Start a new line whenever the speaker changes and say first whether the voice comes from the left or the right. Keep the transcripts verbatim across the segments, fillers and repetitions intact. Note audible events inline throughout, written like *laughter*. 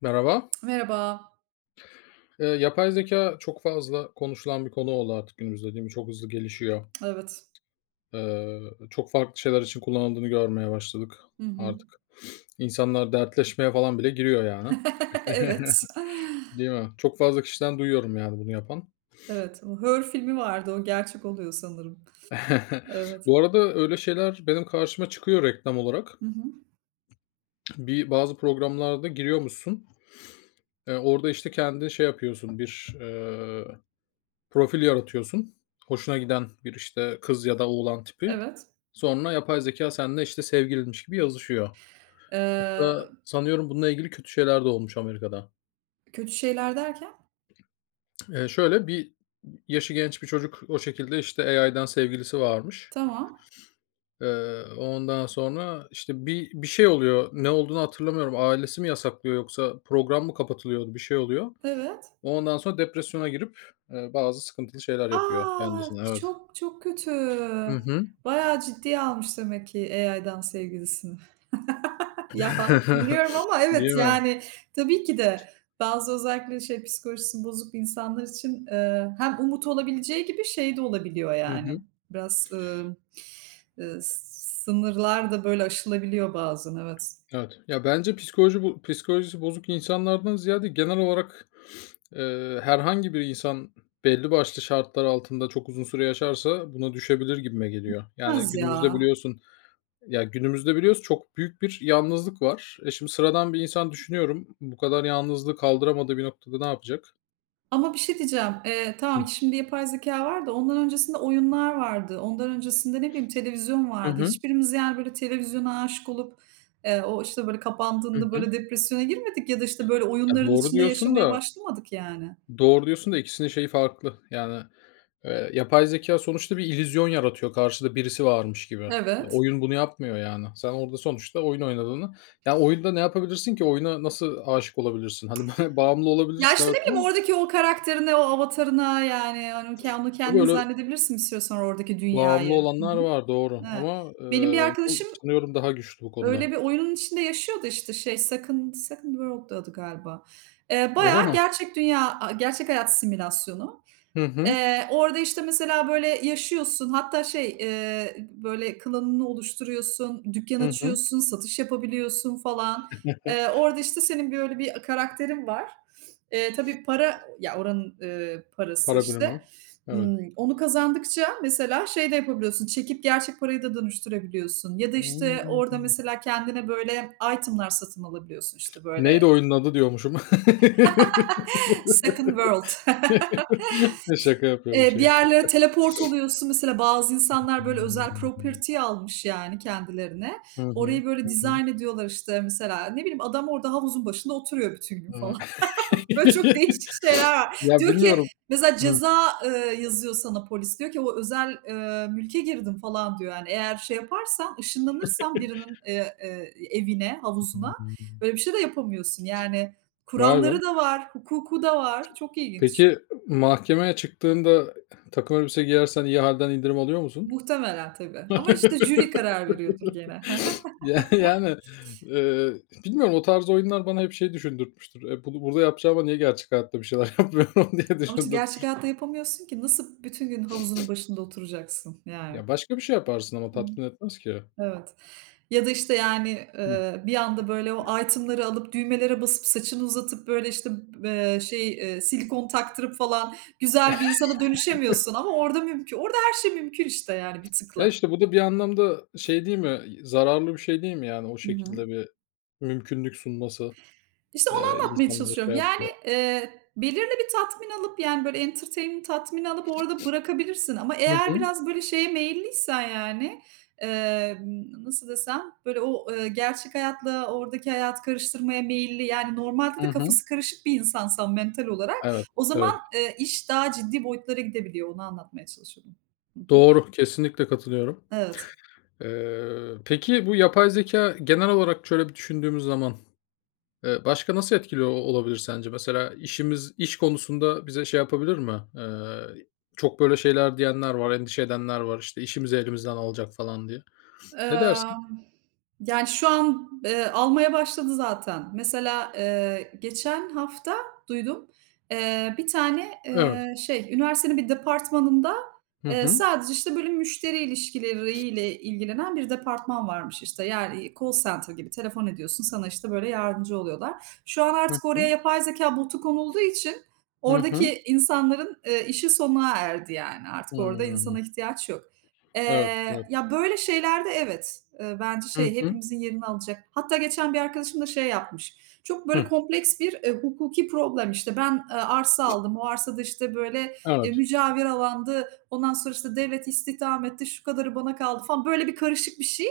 left: Merhaba.
right: Merhaba.
left: Eee, yapay zeka çok fazla konuşulan bir konu oldu artık günümüzde, değil mi? Çok hızlı gelişiyor.
right: Evet.
left: Eee, çok farklı şeyler için kullanıldığını görmeye başladık
right: Hı hı.
left: artık. İnsanlar dertleşmeye falan bile giriyor yani.
right: *laughs* Evet.
left: *laughs* Değil mi? Çok fazla kişiden duyuyorum yani bunu yapan.
right: Evet, o Her filmi vardı, o gerçek oluyor sanırım.
left: *laughs*
right: Evet.
left: Bu arada öyle şeyler benim karşıma çıkıyor reklam olarak.
right: Hı hı.
left: Bir bazı programlarda giriyormuşsun. Eee, orada, işte, kendin şey yapıyorsun, bir, e, profil yaratıyorsun. Hoşuna giden bir, işte, kız ya da oğlan tipi.
right: Evet.
left: Sonra yapay zekâ seninle, işte, sevgilinmiş gibi yazışıyor. Hatta
right: Eee,
left: sanıyorum bununla ilgili kötü şeyler de olmuş Amerika'da.
right: kötü şeyler derken?
left: Eee, şöyle bir yaşı genç bir çocuk o şekilde, işte, A I'den sevgilisi varmış.
right: Tamam.
left: Eee, ondan sonra, işte, bir bir şey oluyor. Ne olduğunu hatırlamıyorum. Ailesi mi yasaklıyor yoksa program mı kapatılıyordu? Bir şey oluyor.
right: Evet.
left: Ondan sonra depresyona girip, eee, bazı sıkıntılı şeyler
right: A!
left: yapıyor kendisine. Evet.
right: Çok, çok kötü.
left: Hı hı.
right: Bayağı ciddiye almış demek ki A I'dan sevgilisini. *laughs* Ya, biliyorum
left: *laughs*
right: ama evet,
left: Değil mi?
right: yani, tabii ki de bazı özellikle şey, psikolojisi bozuk insanlar için, eee, hem umut olabileceği gibi şey de olabiliyor
left: Hı
right: yani.
left: hı.
right: Biraz, Eee, sınırlar da böyle aşılabiliyor bazen, evet.
left: Evet. Ya, bence psikoloji bo psikolojisi bozuk insanlardan ziyade genel olarak, eee, herhangi bir insan belli başlı şartlar altında çok uzun süre yaşarsa buna düşebilir gibime geliyor. Yani,
right: Az
left: günümüzde
right: ya.
left: biliyorsun ya, günümüzde biliyoruz çok büyük bir yalnızlık var. E, şimdi sıradan bir insan düşünüyorum, bu kadar yalnızlığı kaldıramadığı bir noktada ne yapacak?
right: Ama bir şey diyeceğim. Eee,
left: Hıh.
right: tamam, şimdi yapay zekâ var da ondan öncesinde oyunlar vardı. Ondan öncesinde, ne bileyim, televizyon
left: Hı
right: vardı.
left: hı.
right: Hiçbirimiz, yani, böyle televizyona aşık olup, eee, o, işte, böyle
left: Hı
right: kapandığında
left: hı.
right: böyle depresyona girmedik ya da, işte, böyle
left: Ya,
right: oyunların
left: doğru
right: içinde
left: diyorsun
right: yaşamaya
left: da
right: başlamadık yani.
left: Doğru diyorsun da ikisinin şeyi farklı. Yani, eee, yapay zeka sonuçta bir illüzyon yaratıyor karşıda birisi varmış gibi. Eee,
right: Evet.
left: oyun bunu yapmıyor yani. Sen orada sonuçta oyun oynadığını. Yani oyunda ne yapabilirsin ki? Oyuna nasıl aşık olabilirsin? Hani, *laughs* ba bağımlı
right: Ya,
left: olabilirsin
right: işte, ne
left: evet
right: bileyim,
left: ama
right: oradaki o karakterine, o avatarına, yani, hani, ke onu
left: tabii
right: kendin
left: öyle
right: zannedebilirsin bir süre sonra oradaki
left: bağımlı
right: dünyayı. Hı
left: olanlar var doğru
right: hı. He.
left: ama,
right: Benim bir
left: eee, bu
right: arkadaşım
left: sanıyorum daha güçlü bu
right: öyle
left: konuda.
right: bir oyunun içinde yaşıyordu işte şey Second Second World'du adı galiba. Eee,
left: Öyle
right: bayağı
left: mi?
right: gerçek dünya, aaa, gerçek hayat simülasyonu.
left: Hı hı.
right: Eee, orada, işte, mesela, böyle, yaşıyorsun hatta şey, eee, böyle, klanını oluşturuyorsun, dükkân
left: Hı hı.
right: açıyorsun, satış yapabiliyorsun falan. Eee,
left: *laughs*
right: orada, işte, senin böyle bir karakterin var. Eee, tabii para ya, oranın, eee, parası,
left: Para
right: işte.
left: birimi. Evet.
right: Imm, onu kazandıkça mesela şey de yapabiliyorsun, çekip gerçek parayı da dönüştürebiliyorsun ya da, işte,
left: Hımm.
right: orada mesela kendine böyle item'lar satın alabiliyorsun, işte,
left: Neydi
right: böyle,
left: oyunun adı diyormuşum. *laughs*
right: Second World. *laughs*
left: Şaka yapıyorum
right: Eee, bir
left: şaka.
right: yerlere teleport oluyorsun. Mesela bazı insanlar böyle özel property almış yani kendilerine.
left: Hı hı.
right: Orayı böyle
left: Hı hı.
right: dizayn ediyorlar işte mesela. Ne bileyim adam orada havuzun başında oturuyor bütün gün
left: Aaa.
right: falan. *laughs* Böyle çok değişik şeyler
left: *laughs*
right: var.
left: Ya,
right: Diyor ki
left: bilmiyorum.
right: mesela
left: Hı.
right: ceza, eee, yazıyor sana polis. Diyor ki o özel, eee, mülke girdim falan diyor yani. Eğer şey yaparsan, ışınlanırsan birinin, eee, eee, evine, havuzuna böyle bir şey de yapamıyorsun. Yani
left: Vay be.
right: kuralları da var, hukuku da var. Çok ilginç.
left: Peki, mahkemeye çıktığında takım elbise giyersen iyi halden indirim alıyor musun?
right: Muhtemelen tabii ama, işte, jüri
left: *laughs*
right: karar veriyordur gene. *laughs* Hı hı.
left: Ya, yani, eee, bilmiyorum o tarz oyunlar bana hep şey düşündürtmüştür. E, bunu burada yapacağıma niye gerçek hayatta bir şeyler *laughs* yapmıyorum diye
right: Ama, işte,
left: düşündür
right: gerçek hayatta yapamıyorsun ki nasıl bütün gün havuzunun başında oturacaksın yani.
left: Ya, başka bir şey yaparsın ama
right: Hı,
left: tatmin etmez ki.
right: evet. Ya da, işte, yani,
left: Hı.
right: eee, bir anda, böyle, o item'ları alıp düğmelere basıp saçını uzatıp, böyle, işte, eee, şey, eee, silikon taktırıp falan güzel bir insana dönüşemiyorsun ama orada mümkün. Orada her şey mümkün, işte, yani bir
left: Ya,
right: tıkla.
left: işte, bu da bir anlamda şey değil mi, zararlı bir şey değil mi, yani, o
right: Hı hı.
left: şekilde bir mümkünlük sunması,
right: İşte onu
left: eee,
right: anlatmaya
left: insanlara
right: çalışıyorum.
left: şey
right: Yani,
left: yapıyor.
right: eee, belirli bir tatmin alıp, yani, böyle entertainment tatmini alıp orada bırakabilirsin ama
left: Hı
right: eğer
left: hı.
right: biraz böyle şeye meyilliysen, yani, emm, nasıl desem, böyle o, eee, gerçek hayatla oradaki hayatı karıştırmaya meyilli, yani, normalde
left: Hı
right: de
left: hı.
right: kafası karışık bir insansan mental olarak
left: Evet,
right: o zaman,
left: evet.
right: eee, iş daha ciddi boyutlara gidebiliyor. Onu anlatmaya çalışıyordum. Hı hı.
left: Doğru, kesinlikle katılıyorum.
right: Evet.
left: Eee, peki bu yapay zeka genel olarak şöyle bir düşündüğümüz zaman, eee, başka nasıl etkili o olabilir sence? Mesela işimiz iş konusunda bize şey yapabilir mi? Eee, çok böyle şeyler diyenler var, endişe edenler var, işte, işimizi elimizden alacak falan diye. Ne dersin?
right: Emm, yani, şu an, eee, almaya başladı zaten. Mesela, eee, geçen hafta duydum, eee, bir tane,
left: Evet.
right: eee, şey, üniversitenin bir departmanında,
left: Hı
right: eee,
left: hı.
right: sadece, işte, böyle, müşteri ilişkileriyle ilgilenen bir departman varmış, işte. Yani, call center gibi telefon ediyorsun, sana, işte, böyle, yardımcı oluyorlar. Şu an
left: Hı
right: artık
left: hı.
right: oraya yapay zeka botu konulduğu için
left: Hı hı.
right: oradaki insanların, eee, işi sona erdi, yani. Artık orada
left: Hımm.
right: insana ihtiyaç yok.
left: Evet,
right: Eee,
left: evet.
right: ya, böyle şeylerde evet, eee, bence
left: Hı
right: şey,
left: hı.
right: hepimizin yerini alacak. Hatta geçen bir arkadaşım da şey yapmış, çok böyle
left: Hıh.
right: kompleks bir, eee, hukuki problem, işte, ben, eee, arsa aldım, o arsada, işte, böyle, eee,
left: Evet.
right: mücavir alandı, ondan sonra, işte, devlet istihdam etti, şu kadarı bana kaldı falan, böyle bir karışık bir şey.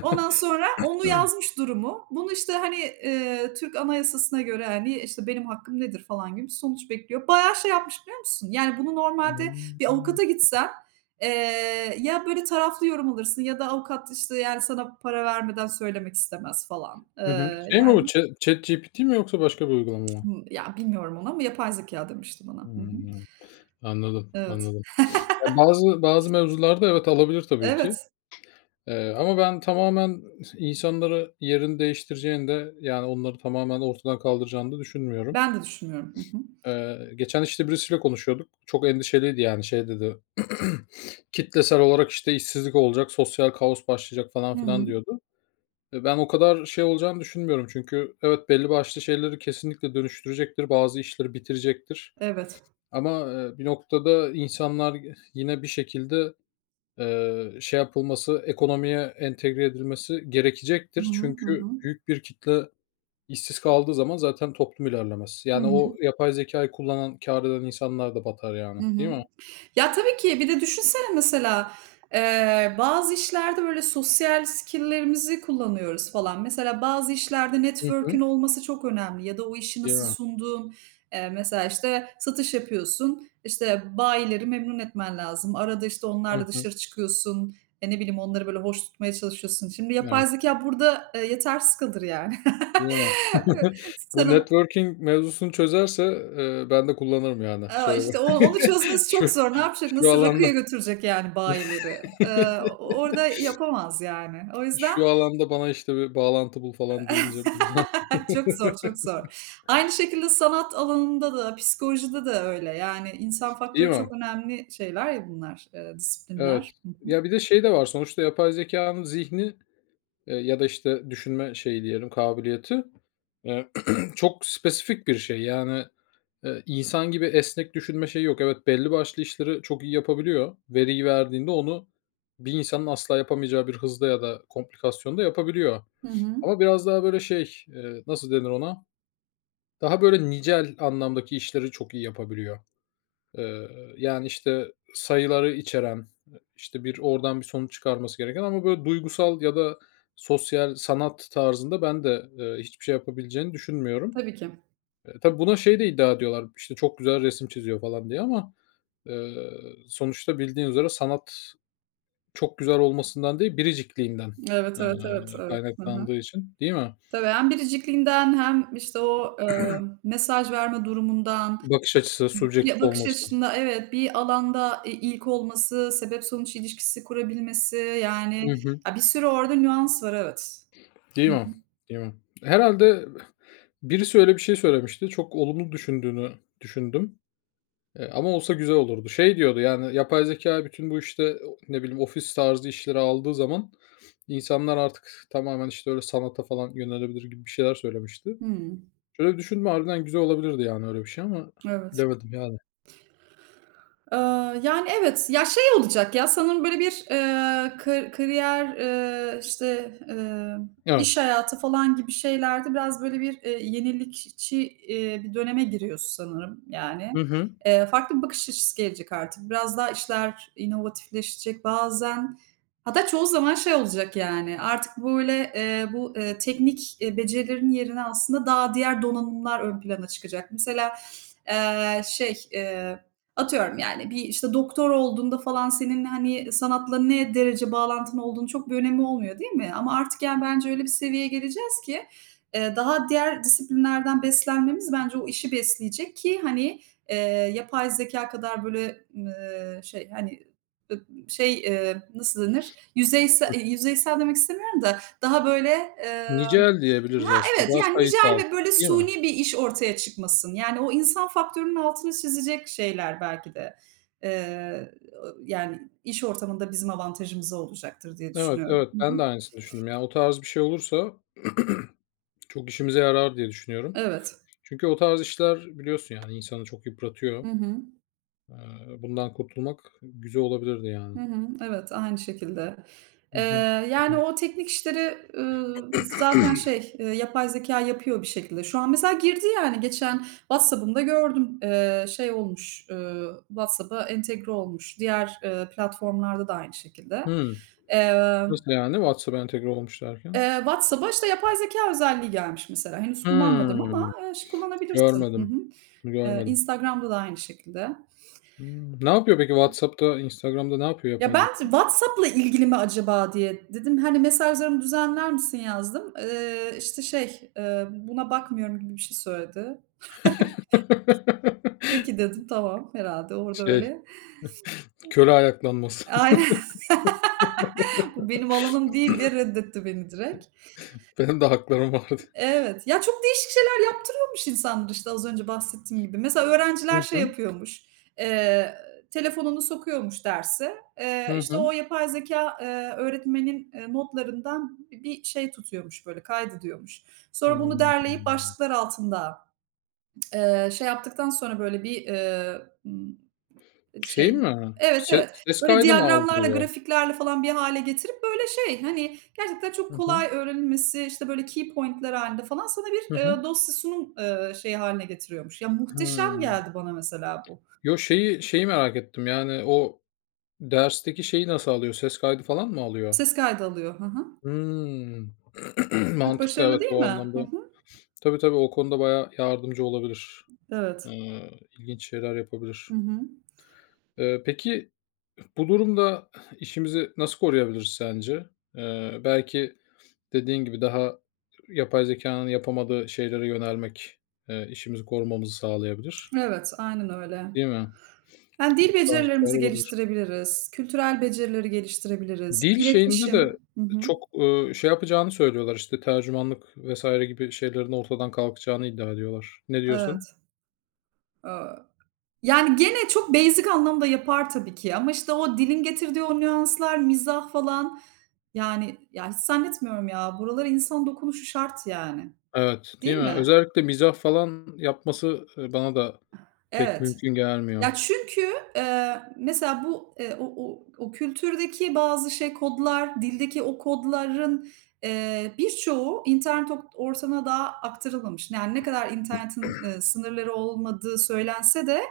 right: Ondan sonra onu yazmış durumu. Bunu, işte, hani, eee, Türk Anayasası'na göre, hani, işte, benim hakkım nedir falan gibi sonuç bekliyor. Bayağı şey yapmış biliyor musun? Yani, bunu normalde bir
left: Hımm.
right: avukata gitsen, eee, ya böyle taraflı yorum alırsın ya da avukat, işte, yani, sana para vermeden söylemek istemez falan.
left: Hı hı.
right: Eee,
left: Şey mi bu?
right: yani,
left: Chat ChatGPT mi yoksa başka bir uygulama mı?
right: hımm, ya, bilmiyorum ona, ama yapay zeka demişti bana. Hı hı.
left: Hımm. Anladım,
right: Evet.
left: anladım. Ya, bazı bazı mevzularda evet, alabilir tabii ki,
right: Evet,
left: eee, ama ben tamamen insanları yerini değiştireceğini de, yani, onları tamamen ortadan kaldıracağını da düşünmüyorum.
right: ben de düşünmüyorum. Hı hı.
left: Eee, geçen, işte, birisiyle konuşuyorduk. Çok endişeliydi, yani, şey dedi, *clears throat* "Kitlesel olarak, işte, işsizlik olacak, sosyal kaos başlayacak." falan
right: Hı hı.
left: filan diyordu. Eee, ben o kadar şey olacağını düşünmüyorum çünkü evet, belli başlı şeyleri kesinlikle dönüştürecektir, bazı işleri bitirecektir
right: Evet.
left: ama, eee, bir noktada insanlar yine bir şekilde, eee, şey yapılması, ekonomiye entegre edilmesi
right: Hı
left: gerekecektir.
right: hı. Hı
left: Çünkü
right: hı.
left: büyük bir kitle işsiz kaldığı zaman zaten toplum ilerlemez.
right: Hı
left: Yani
right: hı.
left: o yapay zeka'yı kullanan, kâr eden insanlar da batar yani,
right: Hı
left: değil
right: hı.
left: mi?
right: Ya, tabii ki. Bir de düşünsene mesela, eee, bazı işlerde böyle sosyal skill'lerimizi kullanıyoruz falan. Mesela bazı işlerde
left: Hı
right: network'ün
left: hı.
right: olması çok önemli ya da o işi
left: Değil
right: nasıl
left: mi?
right: sunduğun. Eee, mesela, işte, satış yapıyorsun, işte, bayileri memnun etmen lazım. Arada, işte,
left: Hı
right: onlarla
left: hı.
right: dışarı çıkıyorsun. E, ne bileyim, onları böyle hoş tutmaya çalışıyorsun. Şimdi
left: Evet.
right: yapay zekâ burada, eee, yetersiz kalır yani.
left: Değil mi? *laughs*
right: *laughs*
left: Bu
right: Sana
left: networking mevzusunu çözerse, eee, ben de kullanırım yani.
right: aaa,
left: Şöyle bir
right: işte, o onu
left: *laughs*
right: çözmesi çok
left: şu
right: zor. Ne yapacak?
left: şu
right: Nasıl rakıya
left: alanda.
right: götürecek yani bayileri? Eee,
left: *laughs*
right: orada yapamaz yani. O yüzden
left: Şu alanda bana, işte, bir bağlantı bul falan deyince.
right: *laughs* çok
left: *laughs*
right: zor, çok zor. Aynı şekilde sanat alanında da, psikolojide de öyle. Yani insan
left: Değil
right: faktörü
left: mi?
right: çok önemli şeyler ya bunlar, eee,
left: Evet.
right: disiplinler. Hı hı.
left: Ya, bir de şey de var sonuçta yapay zekanın zihni. Eee, ya da, işte, düşünme şeyi diyelim, kabiliyeti, eee, *clears throat* çok spesifik bir şey. Yani, eee, insan gibi esnek düşünme şeyi yok. Evet, belli başlı işleri çok iyi yapabiliyor. Veriyi verdiğinde onu bir insanın asla yapamayacağı bir hızda ya da komplikasyonda yapabiliyor.
right: Hı hı.
left: Ama biraz daha böyle şey, eee, nasıl denir ona? Daha böyle nicel anlamdaki işleri çok iyi yapabiliyor. Eee, yani, işte, sayıları içeren, işte, bir oradan bir sonuç çıkarması gereken ama böyle duygusal ya da sosyal sanat tarzında ben de, eee, hiçbir şey yapabileceğini düşünmüyorum.
right: Tabii ki.
left: Eee, tabii buna şey de iddia ediyorlar, işte, çok güzel resim çiziyor falan diye ama, eee, sonuçta bildiğin üzere sanat çok güzel olmasından değil, biricikliğinden,
right: Evet,
left: eee,
right: evet, evet, evet. Hı hı.
left: kaynaklandığı için, değil mi?
right: Tabii hem biricikliğinden hem, işte, o, eee, mesaj verme durumundan
left: Bakış açısı,
right: bir
left: subjektif
right: bakış
left: olması.
right: açısında evet, bir alanda, eee, ilk olması, sebep sonuç ilişkisi kurabilmesi, yani,
left: Hı hı.
right: ya, bir sürü orada nüans var, evet.
left: Değil
right: Hı
left: mi?
right: hı.
left: Değil mi? Herhalde. Birisi öyle bir şey söylemişti. Çok olumlu düşündüğünü düşündüm, eee, ama olsa güzel olurdu. Şey diyordu, yani, yapay zekâ bütün bu, işte, o ne bileyim, ofis tarzı işleri aldığı zaman insanlar artık tamamen, işte, öyle sanata falan yönelebilir gibi bir şeyler söylemişti.
right: Hımm,
left: Şöyle bir düşündüm, harbiden güzel olabilirdi, yani, öyle bir şey ama
right: evet.
left: bilemedim, yani.
right: Aaa, yani, evet. Ya, şey olacak ya, sanırım böyle bir, eee, ka kariyer, eee, işte, eee,
left: Evet.
right: iş hayatı falan gibi şeylerde biraz böyle bir, eee, yenilikçi, eee, bir döneme giriyoruz sanırım, yani.
left: Hı hı.
right: Eee, farklı bir bakış açısı gelecek artık. Biraz daha işler inovatifleşecek bazen. Hatta çoğu zaman şey olacak, yani, artık böyle, eee, bu, eee, teknik, eee, becerilerin yerine aslında daha diğer donanımlar ön plana çıkacak. Mesela, eee, şey, eee Atıyorum yani bir, işte, doktor olduğunda falan senin, hani, sanatla ne derece bağlantın olduğunu çok bir önemi olmuyor, değil mi? Ama artık, yani, bence öyle bir seviyeye geleceğiz ki, eee, daha diğer disiplinlerden beslenmemiz bence o işi besleyecek ki, hani, eee, yapay zeka kadar böyle, eee, şey, hani, ıb şey, eee, nasıl denir? Yüzeyse
left: Hı.
right: yüzeysel demek istemiyorum da daha böyle, eee
left: Nicel
right: Ha,
left: diyebiliriz aslında.
right: evet,
left: Daha
right: yani
left: sayısal,
right: nicel ve böyle
left: değil mi?
right: suni bir iş ortaya çıkmasın. Yani o insan faktörünün altını çizecek şeyler belki de, eee, yani iş ortamında bizim avantajımıza olacaktır diye
left: Evet,
right: düşünüyorum.
left: evet.
right: Hı hı.
left: Ben de aynısını düşündüm. Yani o tarz bir şey olursa *clears throat* çok işimize yarar diye düşünüyorum.
right: Evet.
left: Çünkü o tarz işler biliyorsun, yani, insanı çok yıpratıyor.
right: Hı hı.
left: Eee, bundan kurtulmak güzel olabilirdi yani.
right: Hı hı. Evet, aynı şekilde.
left: Hı
right: Eee,
left: hı. Hı
right: yani,
left: hı.
right: o teknik işleri, ııı, zaten şey, eee, yapay zekâ yapıyor bir şekilde. Şu an mesela girdi, yani, geçen WhatsApp'ımda gördüm. Eee, şey olmuş, ııı, WhatsApp'a entegre olmuş. Diğer, eee, platformlarda da aynı şekilde.
left: Hıı.
right: Eee,
left: Nasıl yani? WhatsApp'a entegre olmuş derken?
right: eee, WhatsApp'a, işte, yapay zekâ özelliği gelmiş mesela. Henüz kullanmadım ama,
left: Hımm.
right: eee, ş kullanabilirsin. Hı
left: Görmedim.
right: hı.
left: Bunu
right: Eee,
left: görmedim.
right: Instagram'da da aynı şekilde.
left: Hımm. Ne yapıyor peki WhatsApp'ta, Instagram'da ne yapıyor
right: Ya,
left: yapay
right: ben
left: zekâ?
right: t WhatsApp'la ilgili mi acaba diye dedim, hani, mesajlarımı düzenler misin yazdım. Eee, işte, şey, eee, buna bakmıyorum gibi bir şey söyledi. Peki
left: *laughs*
right: dedim, tamam herhalde orada
left: Şey,
right: öyle.
left: köle ayaklanması. *laughs*
right: Aynen, *laughs* bu benim alanım değil diye reddetti beni direkt.
left: Benim de haklarım vardı.
right: Evet. Ya, çok değişik şeyler yaptırıyormuş insanlar, işte, az önce bahsettiğim gibi. Mesela
left: Hı
right: öğrenciler şey
left: hı.
right: yapıyormuş, eee, telefonunu sokuyormuş derse, eee,
left: Hı
right: işte, o
left: hı.
right: yapay zekâ, eee, öğretmenin, eee, notlarından bi bir şey tutuyormuş, böyle, kaydediyormuş. Sonra bunu
left: Hımm.
right: derleyip başlıklar altında, eee, şey yaptıktan sonra, böyle, bir, eee, ımm,
left: Şey
right: şey
left: mi?
right: evet,
left: Se
right: evet.
left: ses
right: Böyle
left: kaydı mı
right: diyagramlarla,
left: aldırıyor?
right: grafiklerle falan bir hale getirip, böyle, şey, hani, gerçekten çok
left: Hı hı.
right: kolay öğrenilmesi, işte, böyle, key point'ler halinde falan sana
left: Hı
right: bir,
left: hı.
right: eee, dosya sunum, eee, şeyi hâline getiriyormuş. Ya, muhteşem
left: Hıı.
right: geldi bana mesela bu.
left: Yo, şeyi şeyi merak ettim, yani, o dersteki şeyi nasıl alıyor? Ses kaydı falan mı alıyor?
right: Ses kaydı alıyor. Hı hı.
left: Hımm. *clears throat*
right: Çok
left: Mantıklı,
right: başarılı
left: evet,
right: değil
left: o
right: mi?
left: anlamda.
right: Hı hı.
left: Tabii, tabii, o konuda bayağı yardımcı olabilir.
right: Evet.
left: Eee, ilginç şeyler yapabilir.
right: Hı hı.
left: Eee, peki bu durumda işimizi nasıl koruyabiliriz sence? Eee, belki dediğin gibi daha yapay zekânın yapamadığı şeylere yönelmek, eee, işimizi korumamızı sağlayabilir,
right: Evet, aynen öyle.
left: değil mi?
right: Yani,
left: Bu
right: dil
left: tarz bir
right: becerilerimizi
left: şeyler olabilir.
right: geliştirebiliriz, kültürel becerileri geliştirebiliriz,
left: Dil şeyinde de
right: iletişim. Hı hı.
left: çok, ııı, şey yapacağını söylüyorlar, işte, tercümanlık vesaire gibi şeylerin ortadan kalkacağını iddia ediyorlar. Ne diyorsun?
right: Evet. Evet. Yani, gene çok basic anlamda yapar tabii ki ama, işte, o dilin getirdiği o nüanslar, mizah falan, yani, ya, hiç zannetmiyorum ya. Buralara insan dokunuşu şart yani,
left: Evet, değil
right: değil
left: mi?
right: mi?
left: Özellikle mizah falan yapması, ııı, bana da pek
right: Evet.
left: mümkün gelmiyor.
right: Ya, çünkü, eee, mesela bu, eee, o o o kültürdeki bazı şey kodlar, dildeki o kodların, eee, birçoğu internet ort ortamına daha aktarılmamış. Yani, ne kadar internetin, eee, sınırları olmadığı söylense de,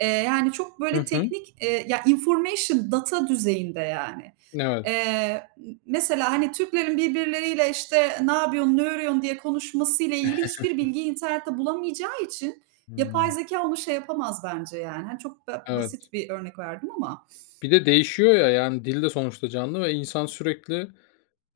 right: eee, yani, çok
left: Hı
right: böyle
left: hı.
right: teknik, eee, ya, information, data düzeyinde, yani.
left: Evet.
right: Eee, mesela, hani, Türklerin birbirleriyle, işte, "Ne yapıyorsun, ne örüyorsun?" diye konuşmasıyla ilgili hiçbir bilgiyi internette bulamayacağı için, yapay
left: Hımm.
right: zekâ onu şey yapamaz bence yani. Hani çok ba
left: Evet.
right: basit bir örnek verdim ama
left: Bir de değişiyor ya, yani, dil de sonuçta canlı ve insan sürekli,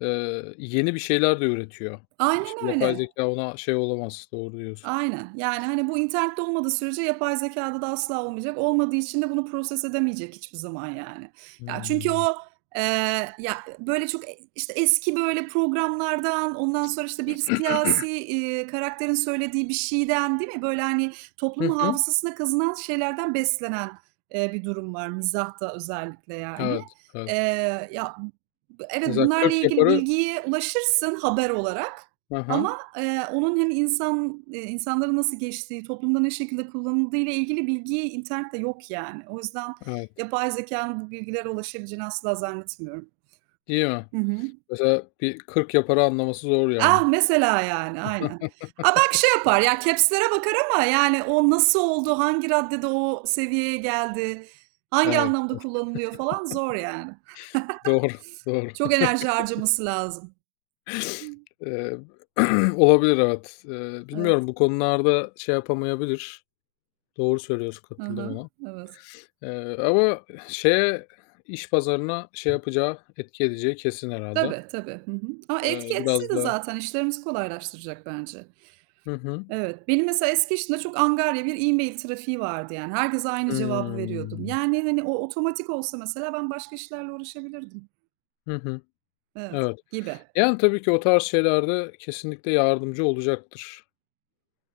left: eee, yeni bir şeyler de üretiyor. İşte,
right: aynen
left: yapay
right: öyle.
left: zeka ona şey olamaz. Doğru diyorsun.
right: Aynen. Yani, hani, bu internette olmadığı sürece yapay zekâda da asla olmayacak. Olmadığı için de bunu proses edemeyecek hiçbir zaman yani. Ya, çünkü
left: Hımm.
right: o, eee, ya, böyle, çok, eee, işte, eski, böyle, programlardan, ondan sonra, işte, bir siyasi, iii, karakterin söylediği bir şeyden, değil mi? Böyle, hani,
left: Hı
right: toplumun
left: hı.
right: hafızasına kazınan şeylerden beslenen, eee, bir durum var mizahta özellikle yani.
left: Evet, evet.
right: Eee, ya, b evet,
left: Mesela
right: bunlarla
left: kırk
right: ilgili
left: yaparı.
right: bilgiye ulaşırsın haber olarak
left: Aha.
right: ama Eee, onun hem insan eee, insanların nasıl geçtiği, toplumda ne şekilde kullanıldığı ile ilgili bilgi internette yok yani. O yüzden
left: Evet.
right: yapay zekânın bu bilgilere ulaşabileceğini asla zannetmiyorum.
left: Değil mi?
right: Hı hı.
left: Mesela bir kırk yaparı anlaması zor yani.
right: Ah, mesela yani, aynen. Ha, belki şey yapar, ya caps'lere bakar ama yani o nasıl oldu, hangi raddede o seviyeye geldi, hangi
left: Evet,
right: anlamda kullanılıyor falan zor yani.
left: doğru, *laughs* doğru.
right: Çok enerji harcaması lazım.
left: Eee, *clears throat* olabilir, evet. Eee, bilmiyorum,
right: Evet.
left: bu konularda şey yapamayabilir. Doğru söylüyorsun,
right: Hı
left: katıldım
right: hı.
left: ona.
right: Evet.
left: Eee, ama şeye, iş pazarına şey yapacağı, etki edeceği kesin herhalde.
right: Tabii, tabii. Hı hı. Ama etki
left: Eee,
right: etsin
left: biraz
right: de
left: da.
right: zaten işlerimizi kolaylaştıracak bence.
left: Hı hı.
right: Evet, benim mesela eski işimde çok angarya bir e-mail trafiği vardı yani. Herkese aynı cevabı veriyordum.
left: Hımm.
right: Yani, hani, o otomatik olsa mesela ben başka işlerle uğraşabilirdim.
left: Hı hı.
right: Evet,
left: Evet.
right: gibi.
left: Yani, tabii ki o tarz şeylerde kesinlikle yardımcı olacaktır.